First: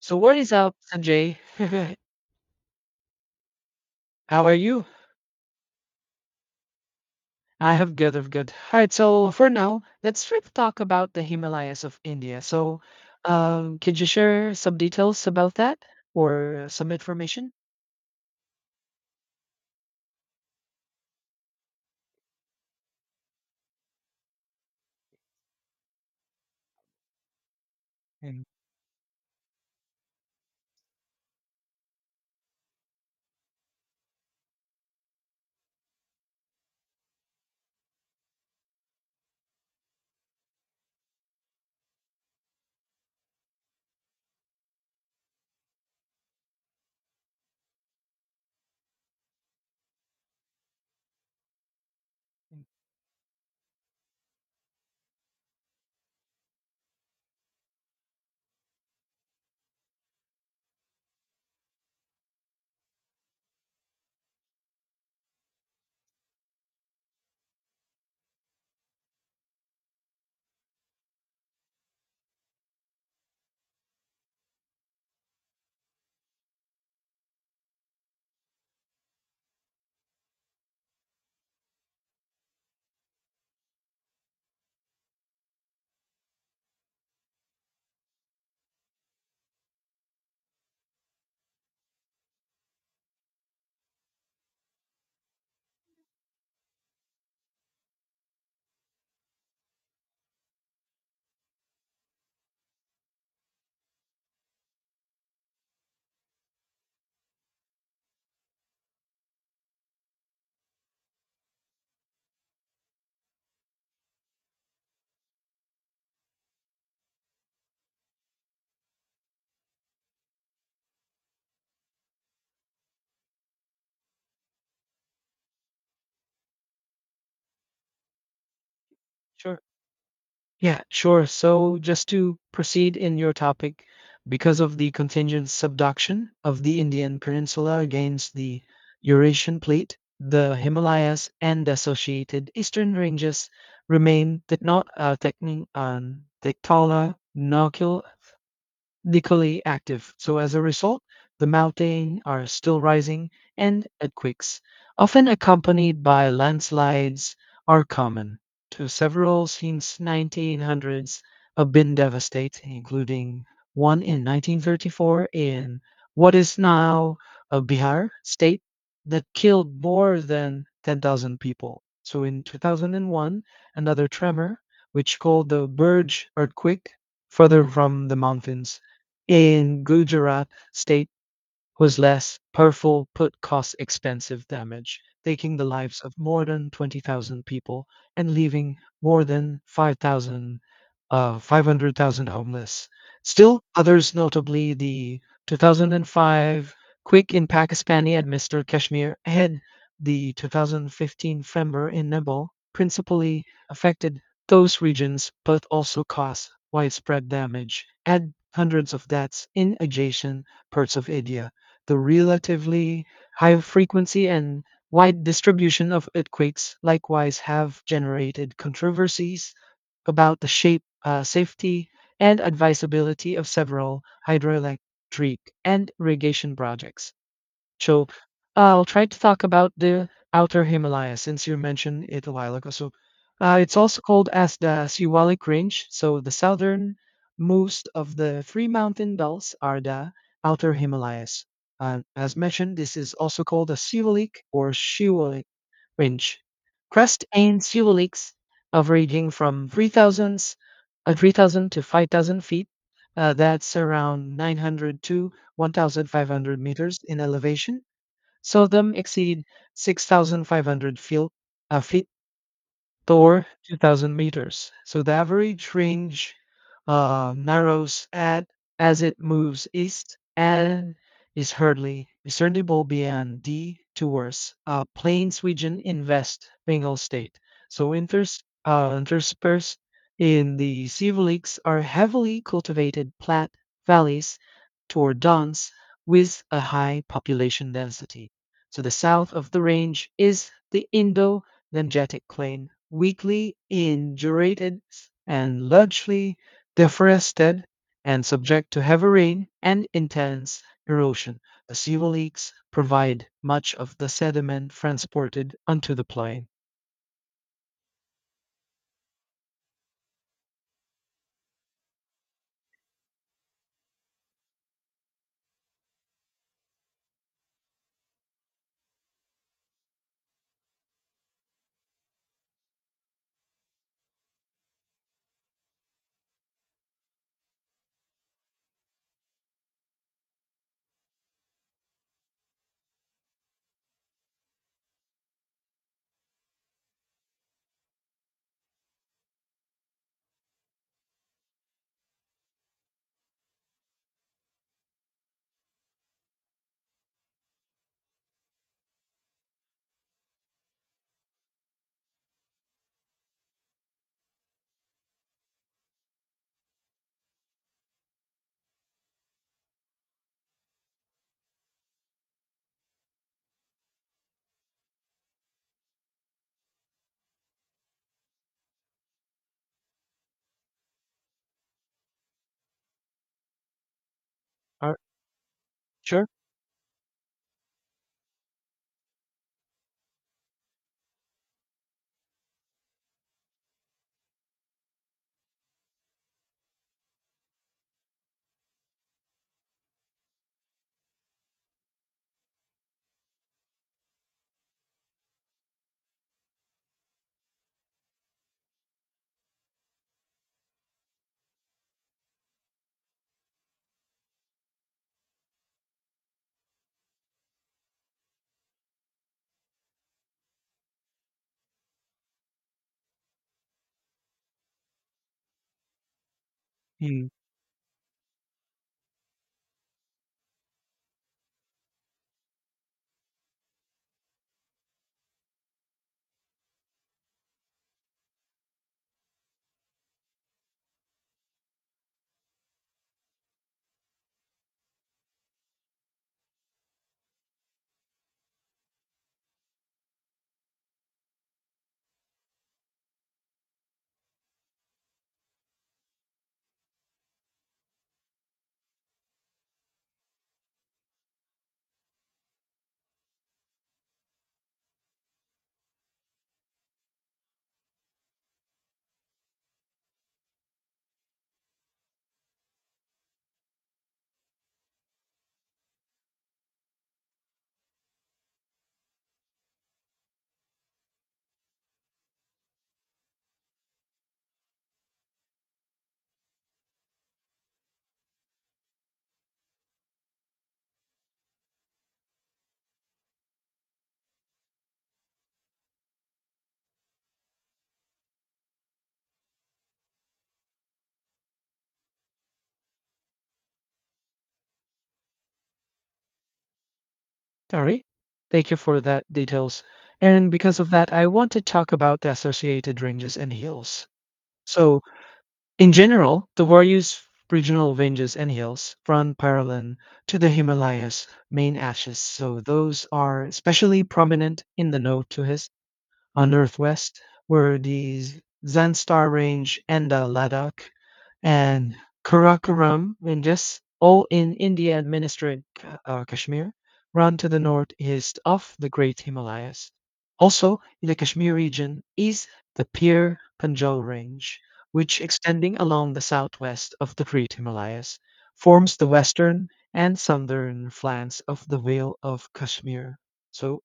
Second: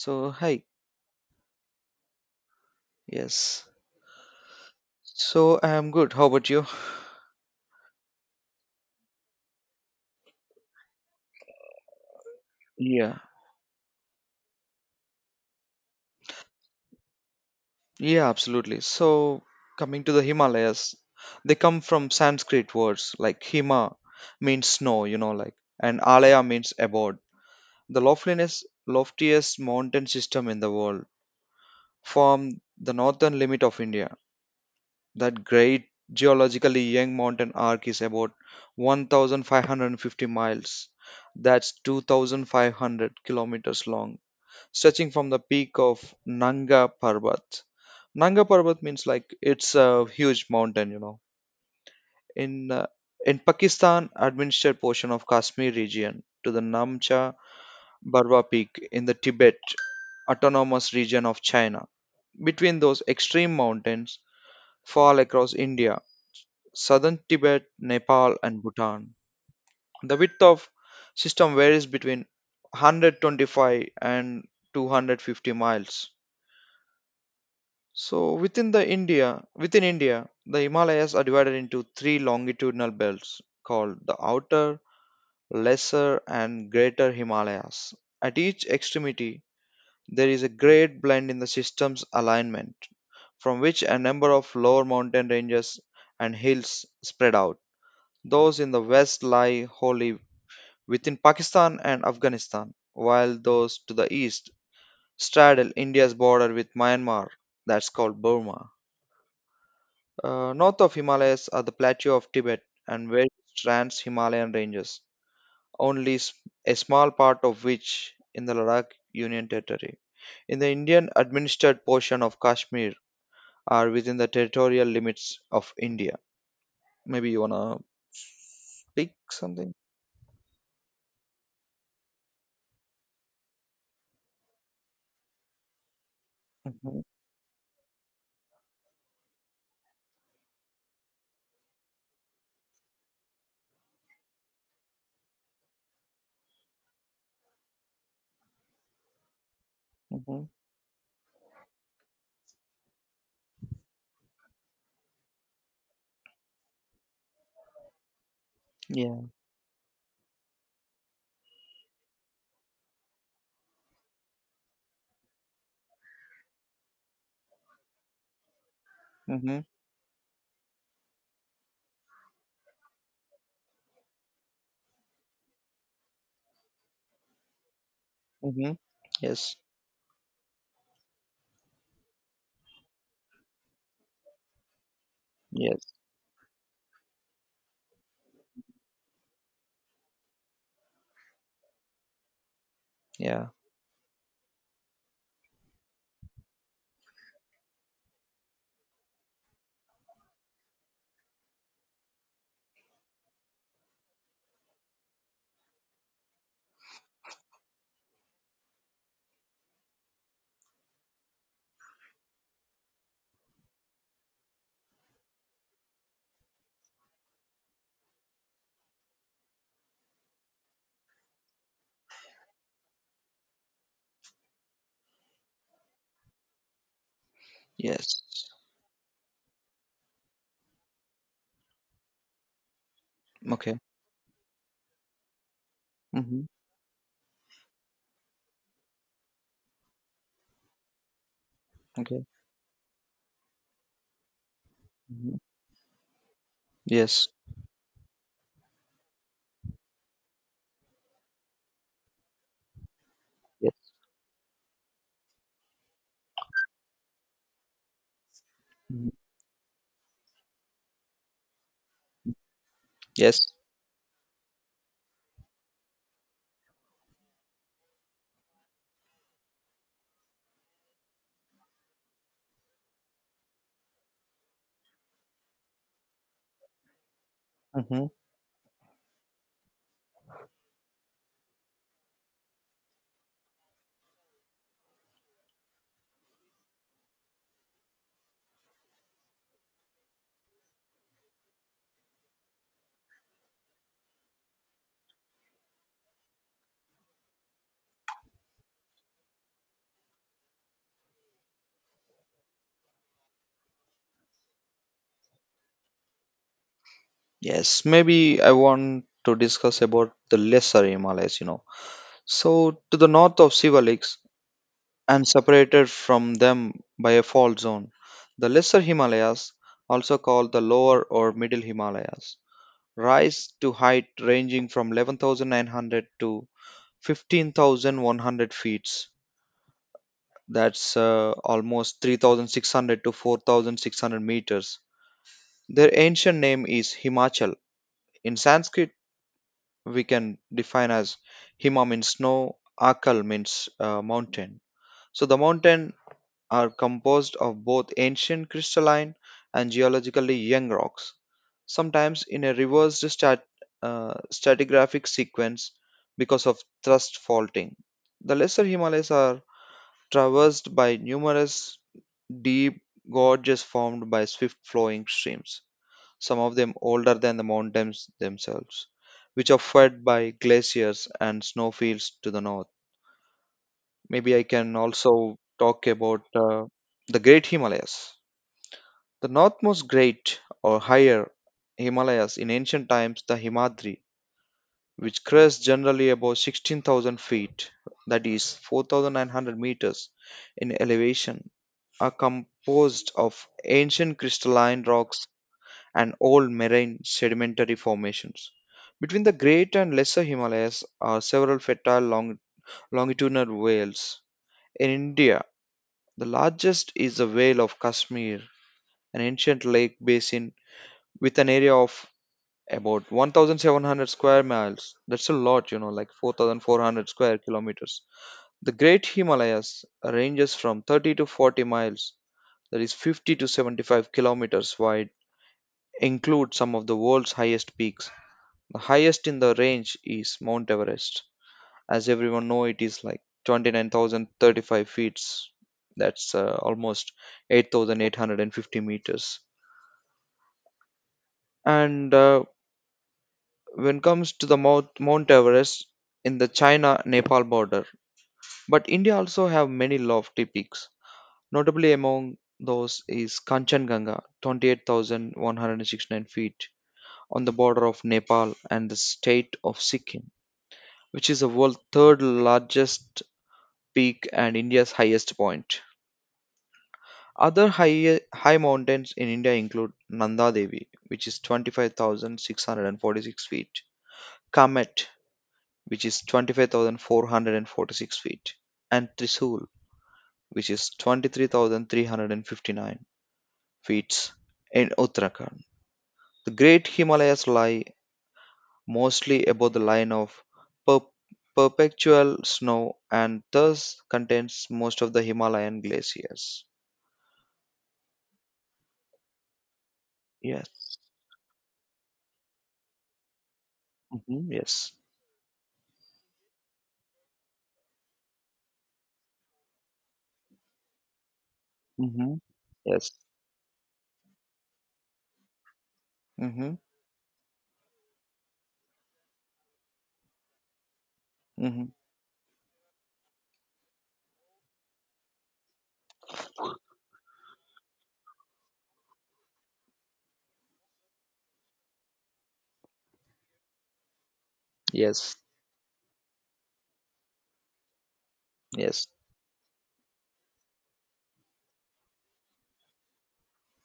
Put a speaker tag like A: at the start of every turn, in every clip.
A: So what is
B: hi.
A: up, Sanjay?
B: Yes.
A: How are you?
B: So, I am good. How about you?
A: I have good, of good. All right, so for now, let's try to talk about the Himalayas of India.
B: Yeah.
A: Could you share some details about that or some information?
B: Yeah, absolutely. So, coming to the Himalayas, they come from Sanskrit words like Hima means snow, like, and Alaya means abode. The
A: Mm,
B: loftiest mountain system in the world form the northern limit of India. That great geologically young mountain arc is about 1,550 miles. That's 2,500 kilometers long stretching from the peak of Nanga Parbat. Nanga Parbat means like it's a huge mountain.
A: mm,
B: In uh, in Pakistan, administered portion of Kashmir region to the Namcha Barwa Peak in the Tibet Autonomous Region of China. Between those extreme mountains, fall across India, southern Tibet, Nepal, and Bhutan. The width of system varies between 125 and 250 miles. So within India, the Himalayas are divided into three longitudinal belts called the Outer, Lesser, and Greater Himalayas. At each extremity, there is a great blend in the system's alignment, from which a number of lower mountain ranges and hills spread out. Those in the west lie wholly within Pakistan and Afghanistan, while those to the east straddle India's border with Myanmar, that's called Burma. North of Himalayas are the plateau of Tibet and west trans Himalayan ranges, only a small part of which in the Ladakh Union Territory. In the Indian administered portion of Kashmir are within the territorial limits of India. Maybe you wanna speak
A: Sure.
B: something?
A: Yeah, sure. So just to proceed in your topic, because of the contingent subduction of the
B: Hmm.
A: Indian Peninsula against the Eurasian plate, the Himalayas and associated eastern ranges remain tectonic, equally active, so
B: Hmm.
A: as a result, the mountains are still rising and earthquakes, often accompanied by landslides, are common. To
B: Yeah.
A: several since 1900s have been devastating, including one in 1934 in what is now Bihar state that
B: Hmm.
A: killed more than 10,000 people. So in 2001, another tremor, which called the Burj earthquake, further from the
B: Hmm.
A: mountains
B: Yes.
A: in Gujarat state was less powerful but caused expensive damage, taking the
B: Yes.
A: lives of more than 20,000 people and leaving more than 500,000 homeless.
B: Yeah.
A: Still, others, notably the 2005 quake in Pakistani administered Kashmir and the 2015 Frember in Nepal, principally affected those regions but also caused widespread damage and hundreds of deaths in adjacent parts of India. The relatively high frequency and wide distribution of earthquakes likewise have generated controversies about the safety, and advisability of several hydroelectric and irrigation projects. So
B: Yes.
A: I'll try to talk about the Outer Himalaya since you mentioned it a while ago. It's
B: Okay.
A: also called as the Siwalik Range. So the
B: Hmm.
A: southern most of the three mountain belts are the Outer Himalayas.
B: Okay.
A: As mentioned, this is also called a Siwalik or
B: Hmm.
A: Shiwalik Range. Crest
B: Yes.
A: and Siwaliks of ranging from 3,000 to 5,000 feet. That's
B: Yes.
A: around 900 to 1,500 meters in elevation, seldom
B: Hmm.
A: exceed 6,500 feel- uh, feet
B: Yes.
A: or 2,000 meters. So the average range narrows at as it moves east and is hardly discernible beyond the towards Plains region in West Bengal state. So
B: Mm-hmm.
A: winters interspersed in the Sivaliks are heavily cultivated flat valleys toward downs with a high population density. To the south of the range is the Indo Lymphatic Plain, weakly indurated and largely deforested and subject to heavy rain and intense erosion. The sewer leaks provide much of the sediment transported onto the plain.
B: Yes, maybe I want to discuss about the lesser Himalayas. So, to the north of Sivalaks and separated from them by a fault zone, the lesser Himalayas, also called the lower or middle Himalayas, rise to height ranging from 11,900 to 15,100 feet. That's almost 3,600 to 4,600 meters. Their ancient name is Himachal. In Sanskrit, we can define as Hima means snow, Akal means mountain. So the mountain are composed of both ancient crystalline and geologically young rocks, sometimes in a reversed stratigraphic sequence because of thrust faulting. The lesser Himalayas are traversed by numerous deep gorges formed by swift flowing streams some of them older than the mountains themselves, which are fed by glaciers and snowfields to the north. Maybe I can
A: Are
B: also talk about
A: sure?
B: the Great Himalayas. The northmost great or higher Himalayas in ancient times, the Himadri, which crests generally about 16,000 feet, that is 4,900 meters in elevation, are composed of ancient crystalline rocks and old marine sedimentary formations. Between the Great and Lesser Himalayas are several fertile longitudinal vales. In India, the largest is the Vale of Kashmir, an ancient lake basin with an area of about 1,700 square miles. That's a lot, like 4,400
A: Mm,
B: square kilometers. The Great Himalayas ranges from 30 to 40 miles, that is 50 to 75 kilometers wide, include some of the world's highest peaks. The highest in the range is Mount Everest. As everyone know, it is like 29,035 feet. That's almost 8,850 meters. And when comes to Mount Everest in the China-Nepal border, but India also have many lofty peaks. Notably among those is Kanchenjunga, 28,169 feet on the border of Nepal and the state of Sikkim, which is the world's third largest peak and India's highest point. Other high mountains in India include Nanda Devi, which is 25,646 feet, Kamet, which is 25,446 feet, and Trisul, which is 23,359 feet in Uttarakhand. The Great Himalayas lie mostly above the line of per- perpetual snow and thus contains most of the Himalayan glaciers.
A: sorry. Thank you for that details. And because of
B: Yes.
A: that, I want to talk about the associated ranges and hills.
B: Mhm, yes.
A: So in general, the Warrior's regional ranges and hills run parallel to the Himalayas' main axis,
B: Mhm.
A: so those
B: Yes.
A: are especially prominent in the node to his on the
B: Mhm.
A: northwest were the Zanstar Range and the Ladakh
B: Mhm.
A: and Karakoram Ranges, all in India administered Kashmir, run to the northeast of the Great Himalayas. Also, in the Kashmir region is the Pir Panjal Range, which
B: Yes.
A: extending along the southwest of the Great Himalayas, forms the
B: Yes.
A: western and southern flanks of the Vale of Kashmir. So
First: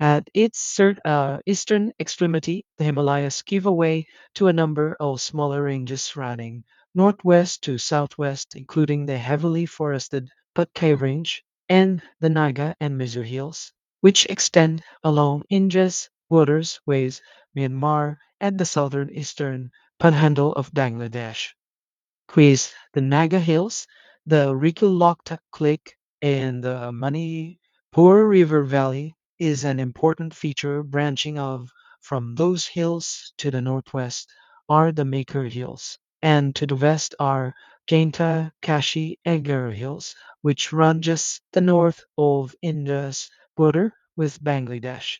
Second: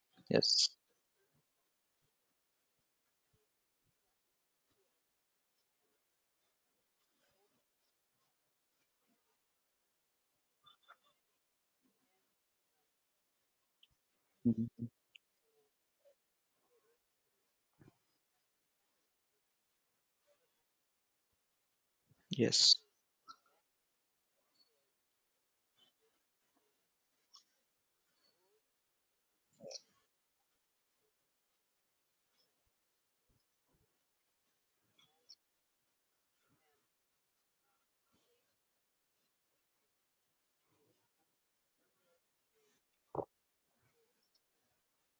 A: at its
B: Yes.
A: eastern extremity, the Himalayas give away to a number of smaller ranges running northwest to southwest, including the heavily forested Patkai Range and the Naga and Mizu Hills, which
B: Mhm.
A: extend along India's borders with Myanmar and the southern eastern panhandle of Bangladesh. Quiz:
B: Yes.
A: the Naga Hills, the Rikilochta Cliff, and the Manipur River Valley is an important feature branching off from those hills to the northwest are the Maker Hills, and to the west are Jainta Kashi Egar Hills, which run just the north of India's border with Bangladesh.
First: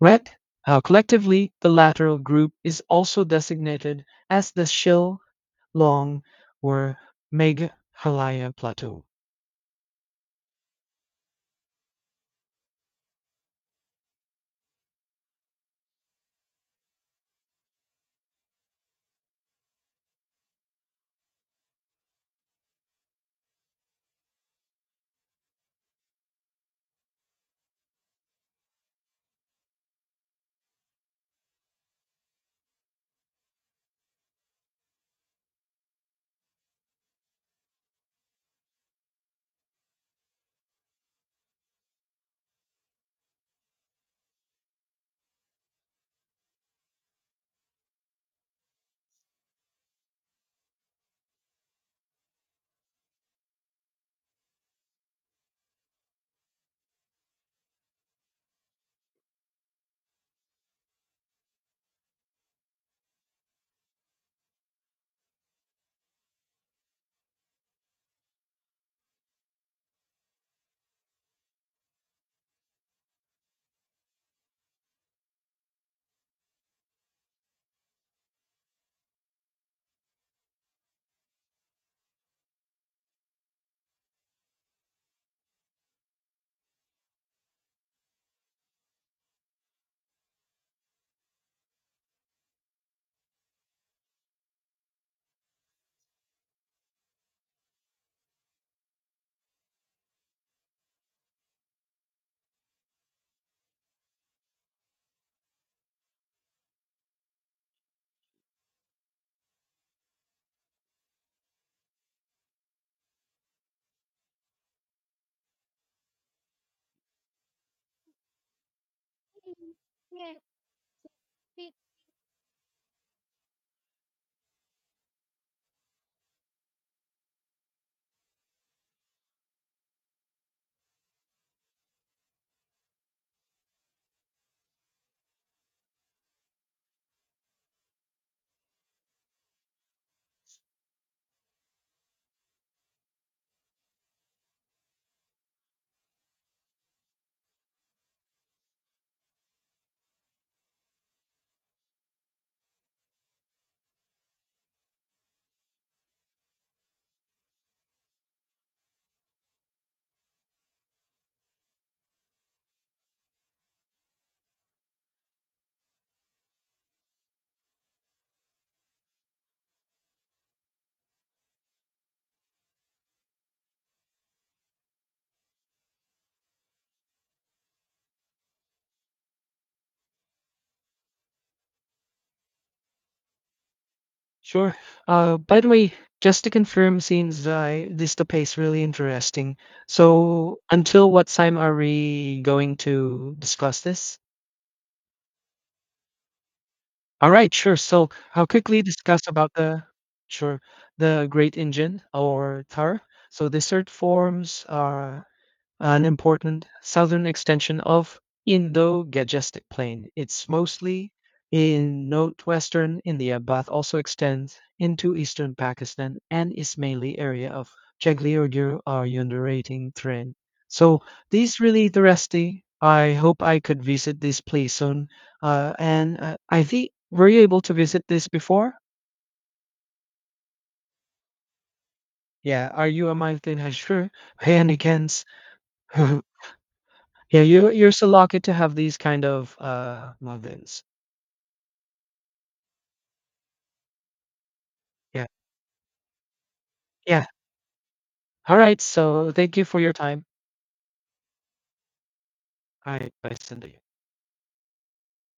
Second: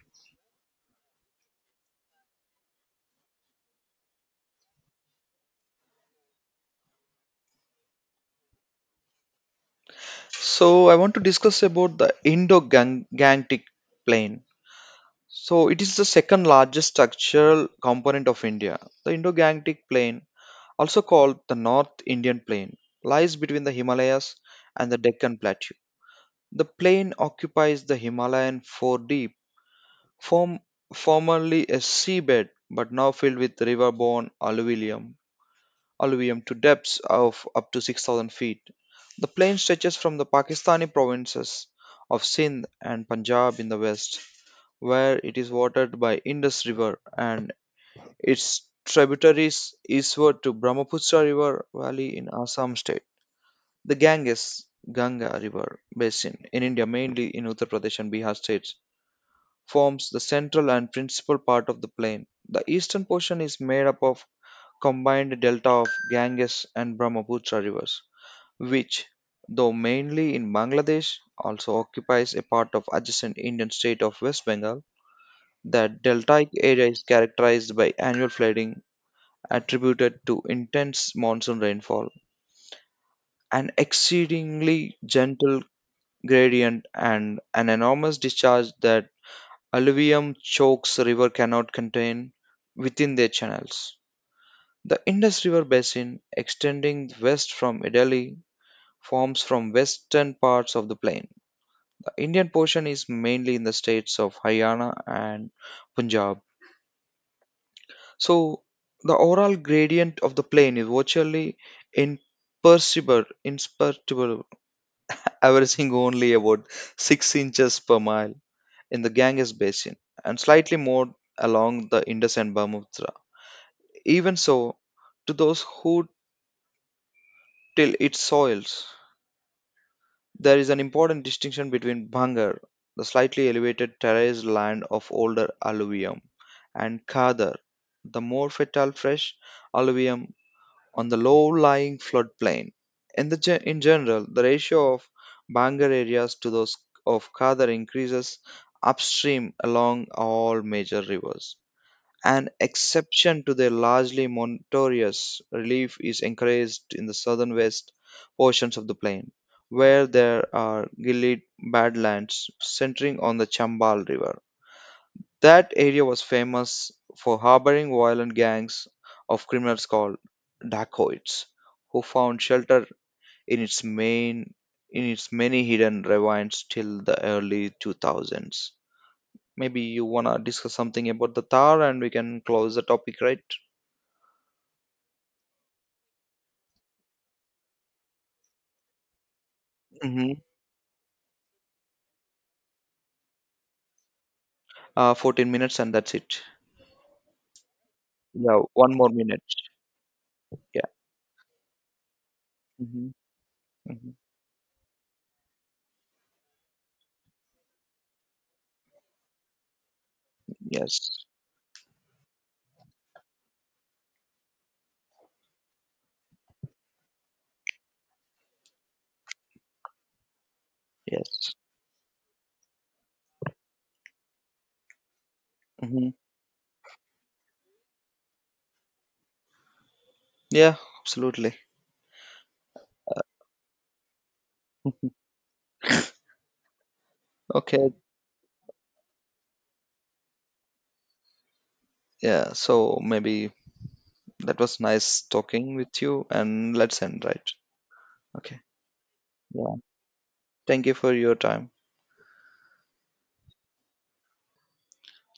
A: Red, Collectively, the lateral group is also designated as the Shil long or Meghalaya Plateau.
B: So I want to discuss about the Indo-Gangetic Plain. So it is the second largest structural component of India. The Indo-Gangetic Plain, also called the North Indian Plain, lies between the Himalayas and the Deccan Plateau. The plain occupies the Himalayan four deep, form, formerly a seabed but now filled with river-borne alluvium to depths of up to 6,000 feet. The plain stretches from the Pakistani provinces of Sindh and Punjab in the west, where it is watered by Indus River and its tributaries eastward to Brahmaputra River valley in Assam state. The Ganges Ganga River basin in India, mainly in Uttar Pradesh and Bihar states, forms the central and principal part of the plain. The eastern portion is made up of combined delta of Ganges and Brahmaputra rivers which, though mainly in Bangladesh, also occupies a part of adjacent Indian state of West Bengal. The deltaic area is characterized by annual flooding attributed to intense monsoon rainfall, an exceedingly gentle gradient, and an enormous discharge that alluvium chokes river cannot contain within their channels. The Indus River basin, extending west from Delhi, forms from western parts of the plain Indian portion is mainly in the states of Haryana and Punjab. So the overall gradient of the plane is virtually imperceptible, averaging only about 6 inches per mile in the Ganges basin and slightly more along the Indus and Brahmaputra. Even so, to those who till its soils, there is an important distinction between Bhangar, the slightly elevated terraced land of older alluvium, and Khadar, the more fertile fresh alluvium on the low-lying floodplain. In general, the ratio of Bhangar areas to those of Khadar increases upstream along all major rivers. An exception to their largely monotonous relief is encouraged in the southern west portions of the plain, where there are gilded badlands centering on the Chambal River. That area was famous for harboring violent gangs of criminals called dacoits, who found shelter in its main in its many hidden ravines till the early 2000s. Maybe you wanna discuss something about the Thar, and we can close the topic, right?
A: Sure. By the way, just to confirm, since this topic is really interesting,
B: Mhm.
A: so until what time are we going to discuss this?
B: 14 minutes and that's it.
A: All right, sure. So I'll
B: Yeah,
A: quickly
B: one more
A: discuss
B: minute.
A: about sure
B: Yeah.
A: the Great Engine or Thar.
B: Hmm.
A: So the third
B: Hmm.
A: forms are an important southern extension of Indo-Gangetic Plain. It's
B: Yes.
A: mostly in northwestern India but also extends into eastern Pakistan and Ismaili area of Chagli-Urdu are undulating terrain. So
B: Yes.
A: this really interesting. I hope I could visit this place soon.
B: Hmm.
A: And I think were you able to visit this before?
B: Yeah, absolutely.
A: Yeah, are you a mountain hiker by any chance? Yeah, you're
B: Okay.
A: so lucky to have these kind of moments.
B: Yeah. So maybe that was nice
A: Yeah.
B: talking with you and let's end,
A: Yeah.
B: right?
A: All
B: Okay.
A: right. So thank you
B: Yeah.
A: for your time.
B: Thank you for your time.
A: All right, bye, Sanjay.